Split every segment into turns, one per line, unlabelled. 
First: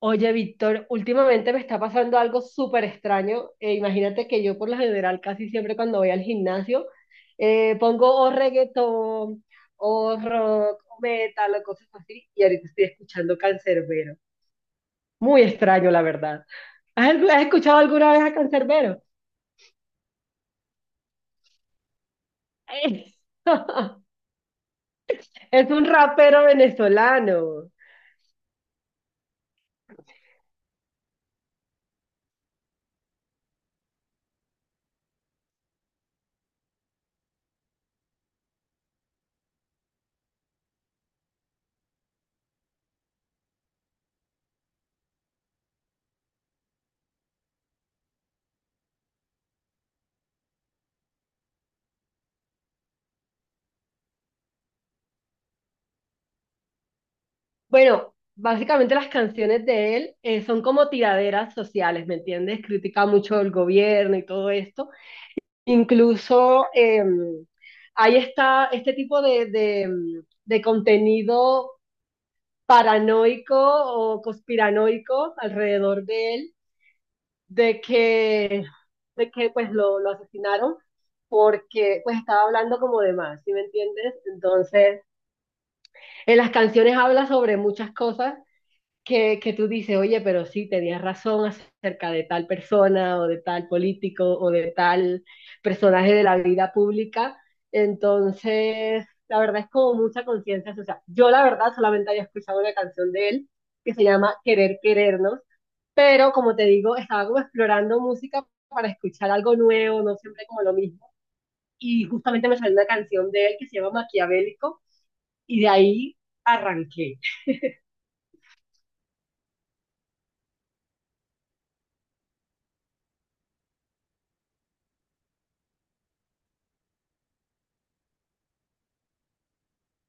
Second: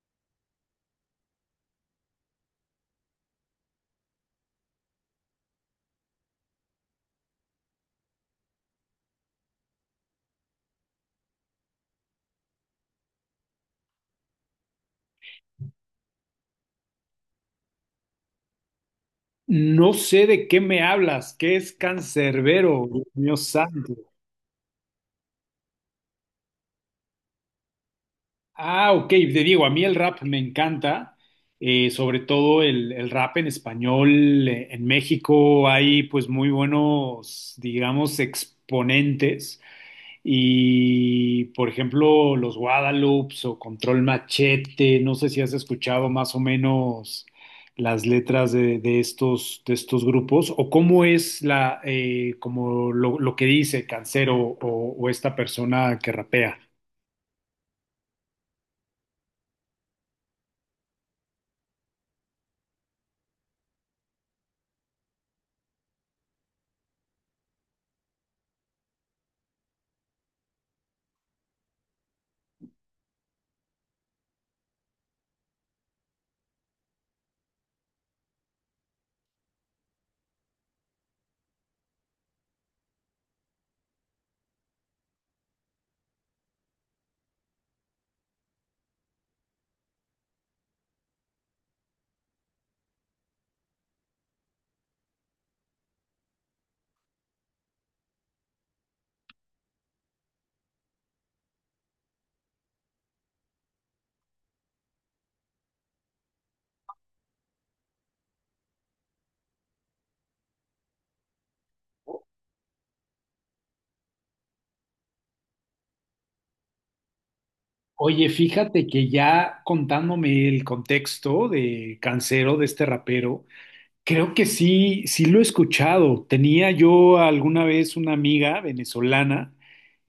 Oye, Víctor, últimamente me está pasando algo súper extraño. Imagínate que yo por lo general casi siempre cuando voy al gimnasio pongo o reggaetón o rock o metal o cosas así, y ahorita estoy escuchando Canserbero. Muy extraño, la verdad. ¿Has escuchado alguna vez a Canserbero?
No sé de qué me hablas, qué es Cancerbero, Dios mío santo.
Es un rapero venezolano.
Ah, ok, te digo, a mí el rap me encanta, sobre todo el rap en español. En México hay pues muy buenos, digamos, exponentes. Y, por ejemplo, los Guadalupes o Control Machete, no sé si has escuchado más o menos las letras de estos grupos o cómo es lo que dice Cancero o esta persona que rapea.
Bueno, básicamente las canciones de él son como tiraderas sociales, ¿me entiendes? Critica mucho el gobierno y todo esto. Incluso hay este tipo de contenido paranoico o conspiranoico alrededor de él, de que, de que pues lo asesinaron porque pues estaba hablando como de más, ¿sí me entiendes? Entonces, en las canciones habla sobre muchas cosas que tú dices, oye, pero sí, tenías razón acerca de tal persona o de tal político o de tal personaje de la vida pública. Entonces, la verdad es como mucha conciencia social. Yo la verdad solamente había escuchado una canción de él que se llama Querer Querernos, pero como te digo, estaba como explorando música para escuchar algo nuevo, no siempre como lo mismo. Y justamente me salió una canción de él que se llama Maquiavélico y de ahí arranqué.
Oye, fíjate que ya contándome el contexto de Cancero, de este rapero, creo que sí, sí lo he escuchado. Tenía yo alguna vez una amiga venezolana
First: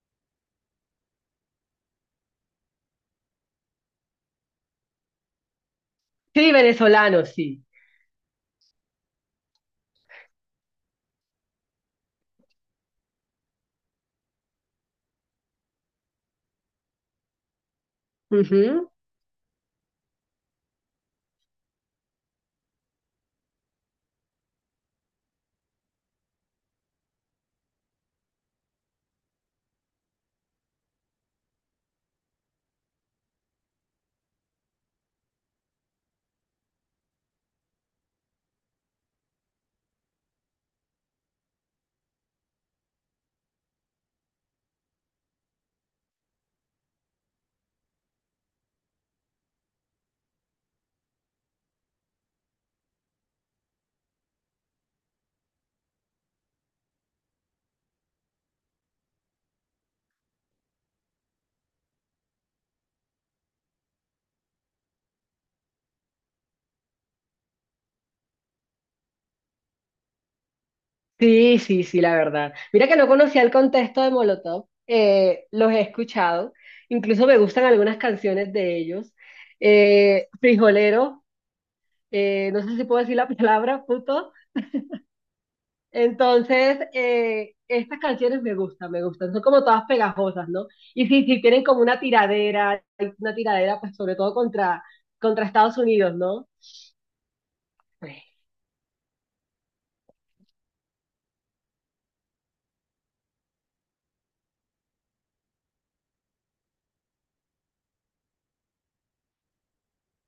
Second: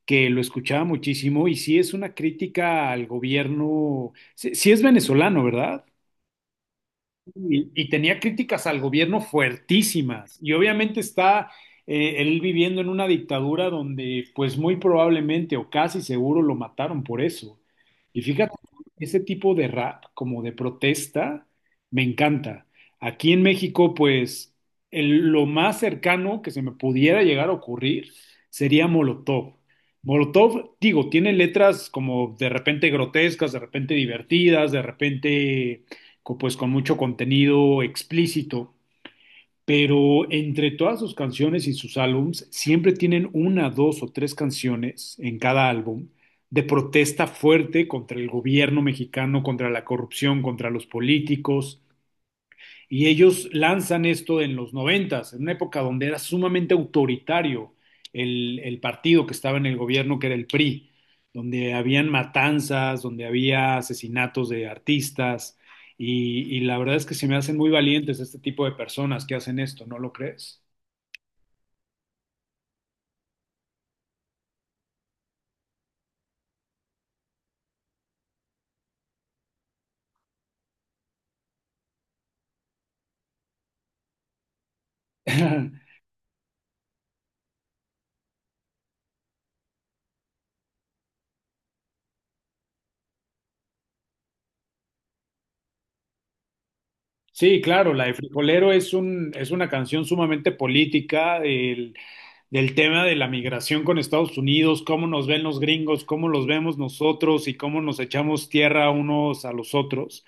que lo escuchaba muchísimo y sí es una crítica al gobierno, sí, sí es venezolano, ¿verdad?
Sí, venezolano, sí.
Y tenía críticas al gobierno fuertísimas. Y obviamente está él viviendo en una dictadura donde pues muy probablemente o casi seguro lo mataron por eso. Y fíjate,
Ujú.
ese tipo de rap como de protesta me encanta. Aquí en México pues lo más cercano que se me pudiera llegar a ocurrir sería Molotov. Molotov, digo, tiene letras como de repente grotescas, de repente divertidas, de repente pues con mucho contenido explícito, pero entre todas sus canciones y sus álbums siempre tienen una, dos o tres canciones en cada álbum de protesta fuerte contra el gobierno mexicano, contra la corrupción, contra los políticos. Y ellos lanzan esto en los noventas, en una época donde era sumamente autoritario el partido que estaba en el gobierno, que era el PRI, donde habían matanzas, donde había asesinatos de artistas, y la verdad es que se me hacen muy valientes este tipo de personas que hacen esto, ¿no lo crees?
Sí, sí, sí, la verdad. Mira que no conocía el contexto de Molotov, los he escuchado, incluso me gustan algunas canciones de ellos. Frijolero, no sé si puedo decir la palabra, puto. Entonces, estas canciones me gustan, son como todas pegajosas, ¿no? Y sí, sí, tienen como una tiradera pues sobre todo contra Estados Unidos, ¿no?
Sí, claro, la de Frijolero es una canción sumamente política, del tema de la migración con Estados Unidos, cómo nos ven los gringos, cómo los vemos nosotros y cómo nos echamos tierra unos a los otros.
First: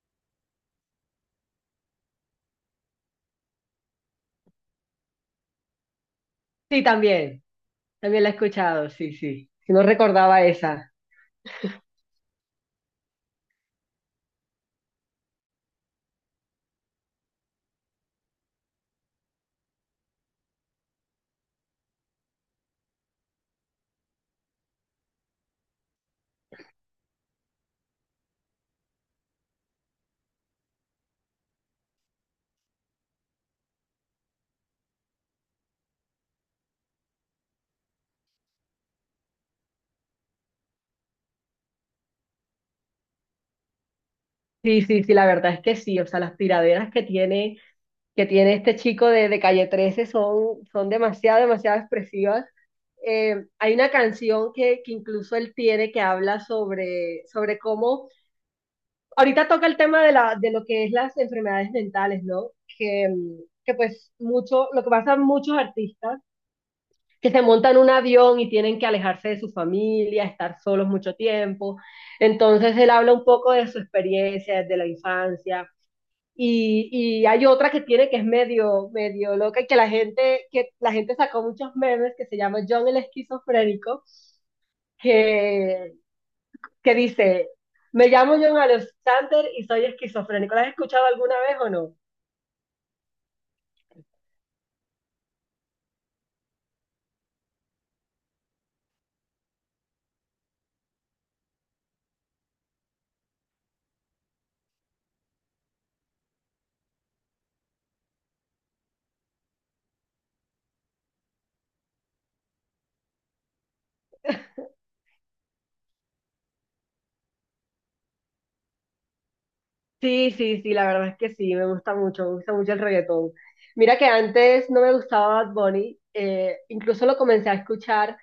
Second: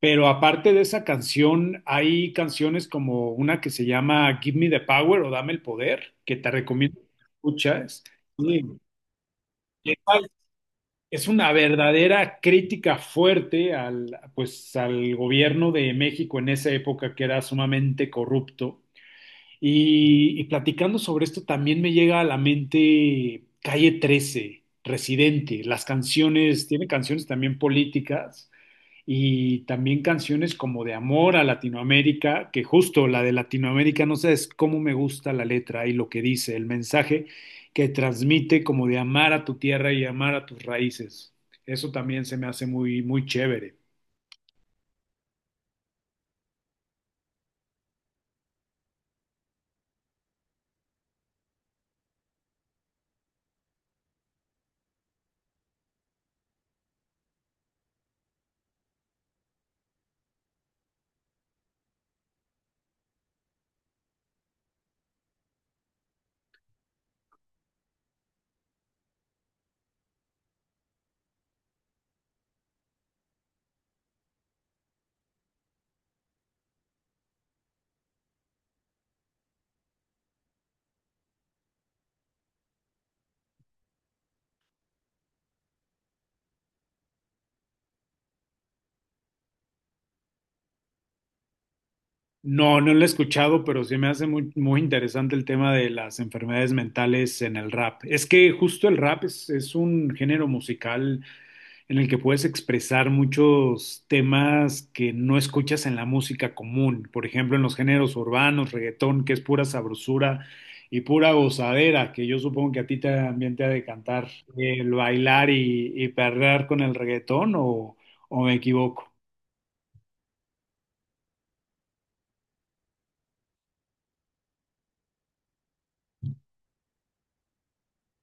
Pero aparte de esa canción, hay canciones como una que se llama Give Me the Power o Dame el Poder, que te
Sí,
recomiendo que
también,
escuchas.
también la he
Y
escuchado, sí, sí, si no
esa
recordaba esa.
es una verdadera crítica fuerte al, pues, al gobierno de México en esa época que era sumamente corrupto, y platicando sobre esto, también me llega a la mente Calle 13, Residente, las canciones, tiene canciones también políticas y también canciones como de amor a Latinoamérica, que justo la de Latinoamérica, no sabes cómo me gusta la letra y lo que dice, el mensaje que transmite como de amar a tu tierra y amar a tus raíces. Eso también se me hace muy, muy chévere.
Sí, sí, sí, la verdad es que sí, o sea, las tiraderas que tiene, este chico de Calle 13 son, son demasiado, demasiado expresivas. Hay una canción que incluso él tiene, que habla sobre cómo, ahorita toca el tema de lo que es las enfermedades mentales, ¿no? Que, mm, que pues mucho, lo que pasa a muchos artistas, que se montan en un avión y tienen que alejarse de su familia, estar solos mucho tiempo. Entonces él habla un poco de su experiencia de la infancia, y, y hay otra que tiene, que es medio, medio loca, y que la gente sacó muchos memes, que se llama John el esquizofrénico, que, que dice, me llamo John Alexander y soy esquizofrénico. ¿La has escuchado alguna vez o no?
No, no lo he escuchado, pero sí me hace muy, muy interesante el tema de las enfermedades mentales en el rap. Es que justo el rap es un género musical en el que puedes expresar muchos temas que no escuchas en la música común. Por ejemplo, en los géneros urbanos, reggaetón, que es pura sabrosura y pura gozadera, que yo supongo que a ti también te ha de cantar el bailar y perrear con el reggaetón, o me equivoco.
Sí, sí, sí, la verdad es que sí, me gusta mucho el reggaetón. Mira que antes no me gustaba Bad Bunny, incluso lo comencé a escuchar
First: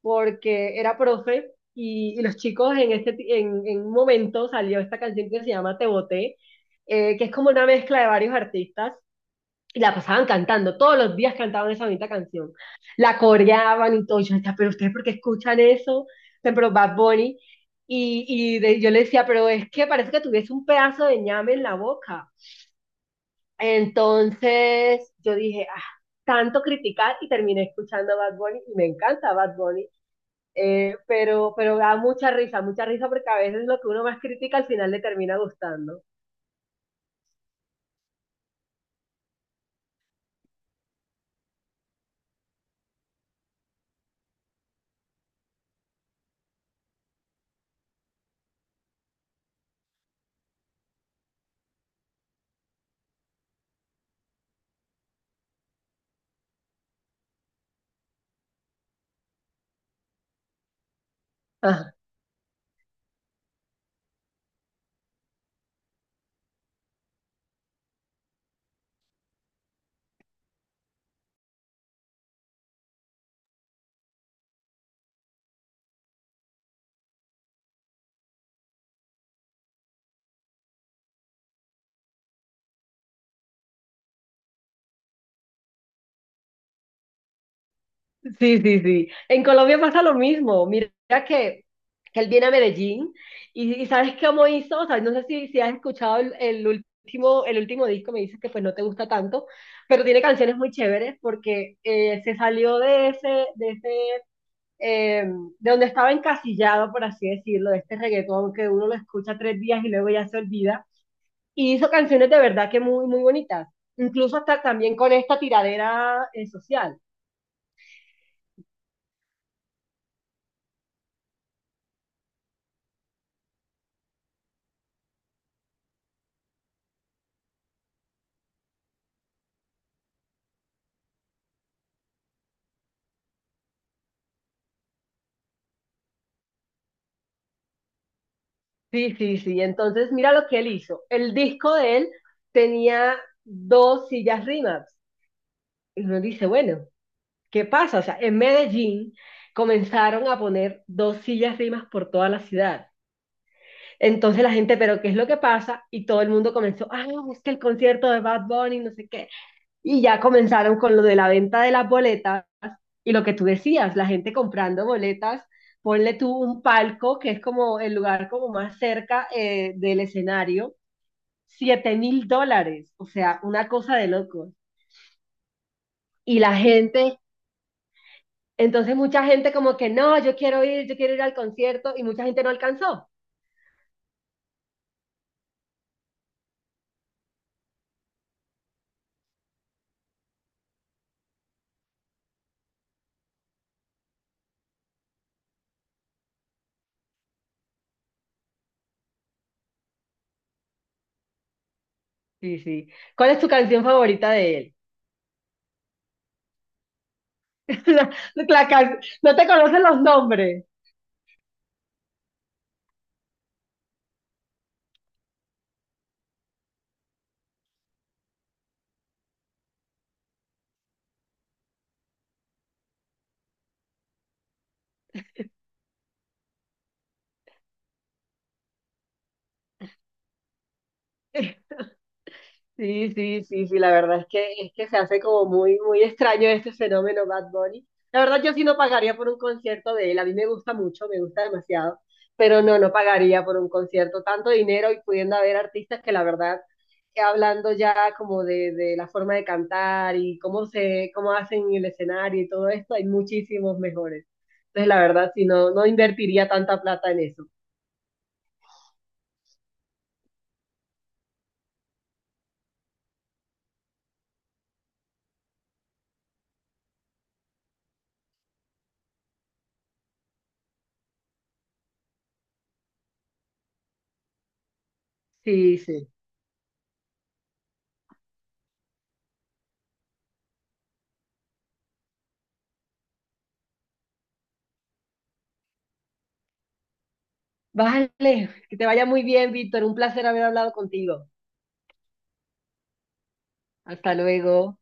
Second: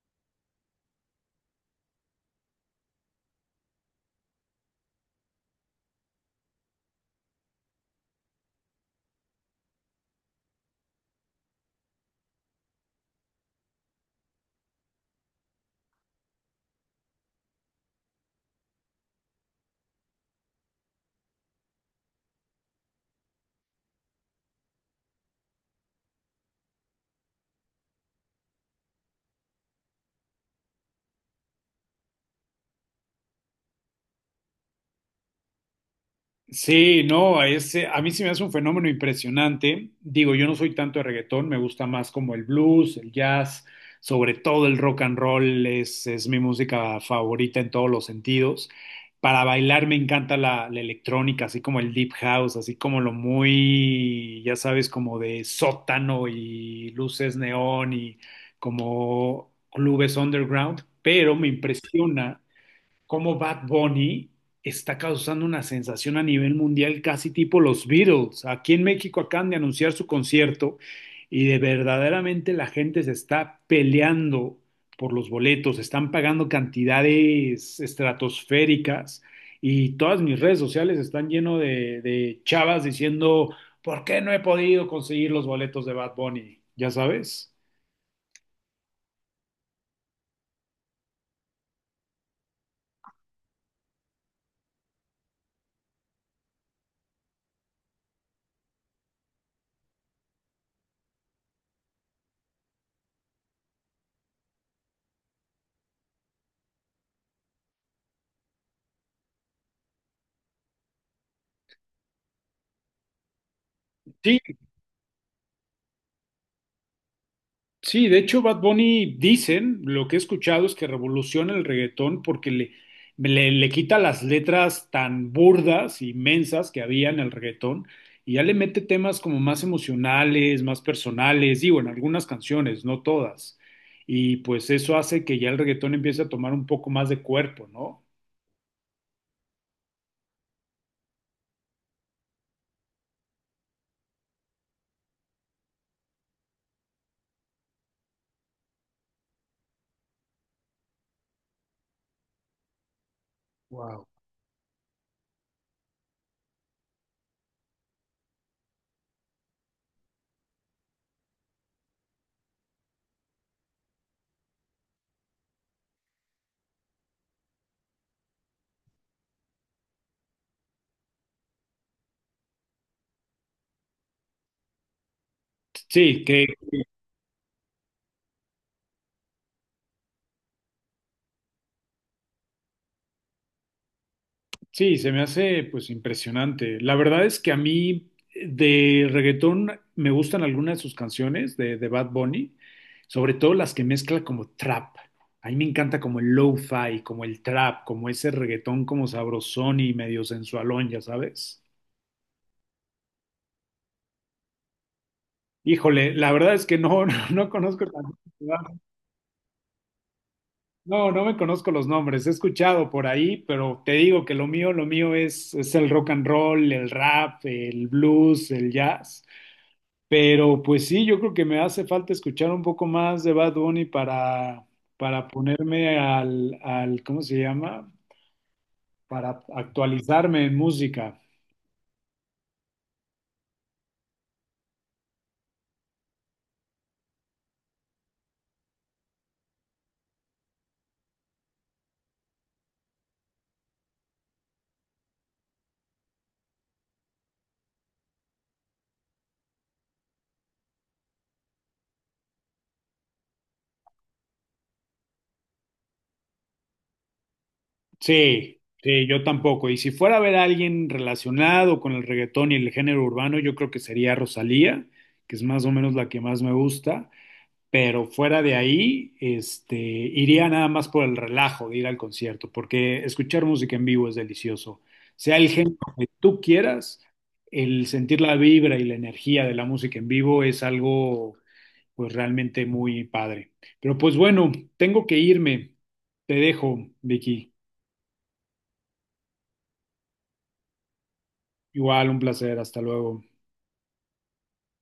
porque era profe y los chicos en, este, ti- en un momento salió esta canción que se llama Te Boté, que es como una mezcla de varios artistas, y la pasaban cantando, todos los días cantaban esa bonita canción, la coreaban y todo. Yo decía, pero ustedes, ¿por qué escuchan eso? O sea, pero Bad Bunny, y yo le decía, pero es que parece que tuviese un pedazo de ñame en la boca. Entonces yo dije, ah, tanto criticar y terminé escuchando Bad Bunny, y me encanta Bad Bunny, pero, da mucha risa, mucha risa, porque a veces lo que uno más critica al final le termina gustando.
Sí, no, a mí sí me hace un fenómeno impresionante. Digo, yo no soy tanto de reggaetón, me gusta más como el blues, el jazz, sobre todo el rock and roll es mi música favorita en todos los sentidos. Para bailar me encanta la electrónica, así como el deep house, así como lo muy, ya sabes, como de sótano y luces neón y como clubes underground, pero me
Ah,
impresiona cómo Bad Bunny está causando una sensación a nivel mundial casi tipo los Beatles. Aquí en México acaban de anunciar su concierto y de verdaderamente la gente se está peleando por los boletos, están pagando cantidades estratosféricas y todas mis redes sociales están lleno de chavas diciendo, ¿por qué no he podido conseguir los boletos de Bad Bunny? Ya sabes.
sí, sí, sí. En Colombia pasa lo mismo. Mira que, que él viene a Medellín, y ¿sabes cómo hizo? O sea, no sé si has escuchado el, el último disco. Me dices que pues no te gusta tanto, pero tiene canciones muy chéveres porque se salió de ese, de ese, eh, de donde estaba encasillado, por así decirlo, de este reggaetón que uno lo escucha 3 días y luego ya se olvida, y hizo canciones de verdad que muy, muy bonitas, incluso
Sí,
hasta también con esta tiradera social.
sí, de hecho, Bad Bunny dicen, lo que he escuchado es que revoluciona el reggaetón porque le quita las letras tan burdas, y mensas que había en el reggaetón y ya le mete temas como más emocionales, más personales, digo, en algunas canciones, no todas. Y pues eso hace que ya el reggaetón empiece a tomar un poco más de cuerpo, ¿no?
Sí, sí, sí, entonces mira lo que él hizo. El disco de él tenía dos sillas rimas. Y uno dice, bueno, ¿qué pasa? O sea, en Medellín comenzaron a poner dos sillas rimas por toda la ciudad.
Wow.
Entonces la gente, pero ¿qué es lo que pasa? Y todo el mundo comenzó, ah, es que el concierto de Bad Bunny, no sé qué. Y ya comenzaron con lo de la venta de las boletas, y lo que tú decías, la gente comprando boletas, ponle tú un palco, que es como el lugar como más cerca del escenario, 7.000 dólares, o sea, una cosa de locos.
Sí,
Y
que,
la gente, entonces mucha gente como que no, yo quiero ir al concierto, y mucha gente no alcanzó.
Sí, se me hace pues impresionante. La verdad es que a mí de reggaetón me gustan algunas de sus canciones de Bad Bunny, sobre todo las que mezcla como trap. A mí me encanta como el lo-fi, como el trap, como ese reggaetón como sabrosón y medio sensualón, ya sabes.
Sí, sí. ¿Cuál es tu canción favorita de él?
Híjole, la verdad es que no, no, no conozco
La- no te conocen los nombres.
no, no me conozco los nombres. He escuchado por ahí, pero te digo que lo mío es el rock and roll, el rap, el blues, el jazz. Pero pues sí, yo creo que me hace falta escuchar un poco más de Bad Bunny para, ponerme al, ¿cómo se llama? Para actualizarme en música.
Sí, sí, sí, sí, la verdad es que, se hace como muy, muy extraño este fenómeno Bad Bunny. La verdad yo sí no pagaría por un concierto de él, a mí me gusta mucho, me gusta demasiado, pero no, no pagaría por un concierto tanto dinero, y pudiendo haber artistas que la verdad, hablando ya como de la forma de cantar y cómo hacen el escenario y todo esto, hay muchísimos mejores. Entonces la verdad sí, no, no invertiría tanta plata en eso.
Sí, sí, yo tampoco. Y si fuera a ver a alguien relacionado con el reggaetón y el género urbano, yo creo que sería Rosalía, que es más o menos la que más me gusta. Pero fuera de ahí, iría nada más por el relajo de ir al concierto, porque escuchar música en vivo es delicioso. Sea el género
Sí,
que
sí.
tú quieras, el sentir la vibra y la energía de la música en vivo es algo, pues realmente muy padre. Pero pues bueno, tengo que irme. Te dejo, Vicky.
Vale, que te vaya muy bien, Víctor, un placer haber hablado contigo.
Igual, un placer. Hasta luego.
Hasta luego.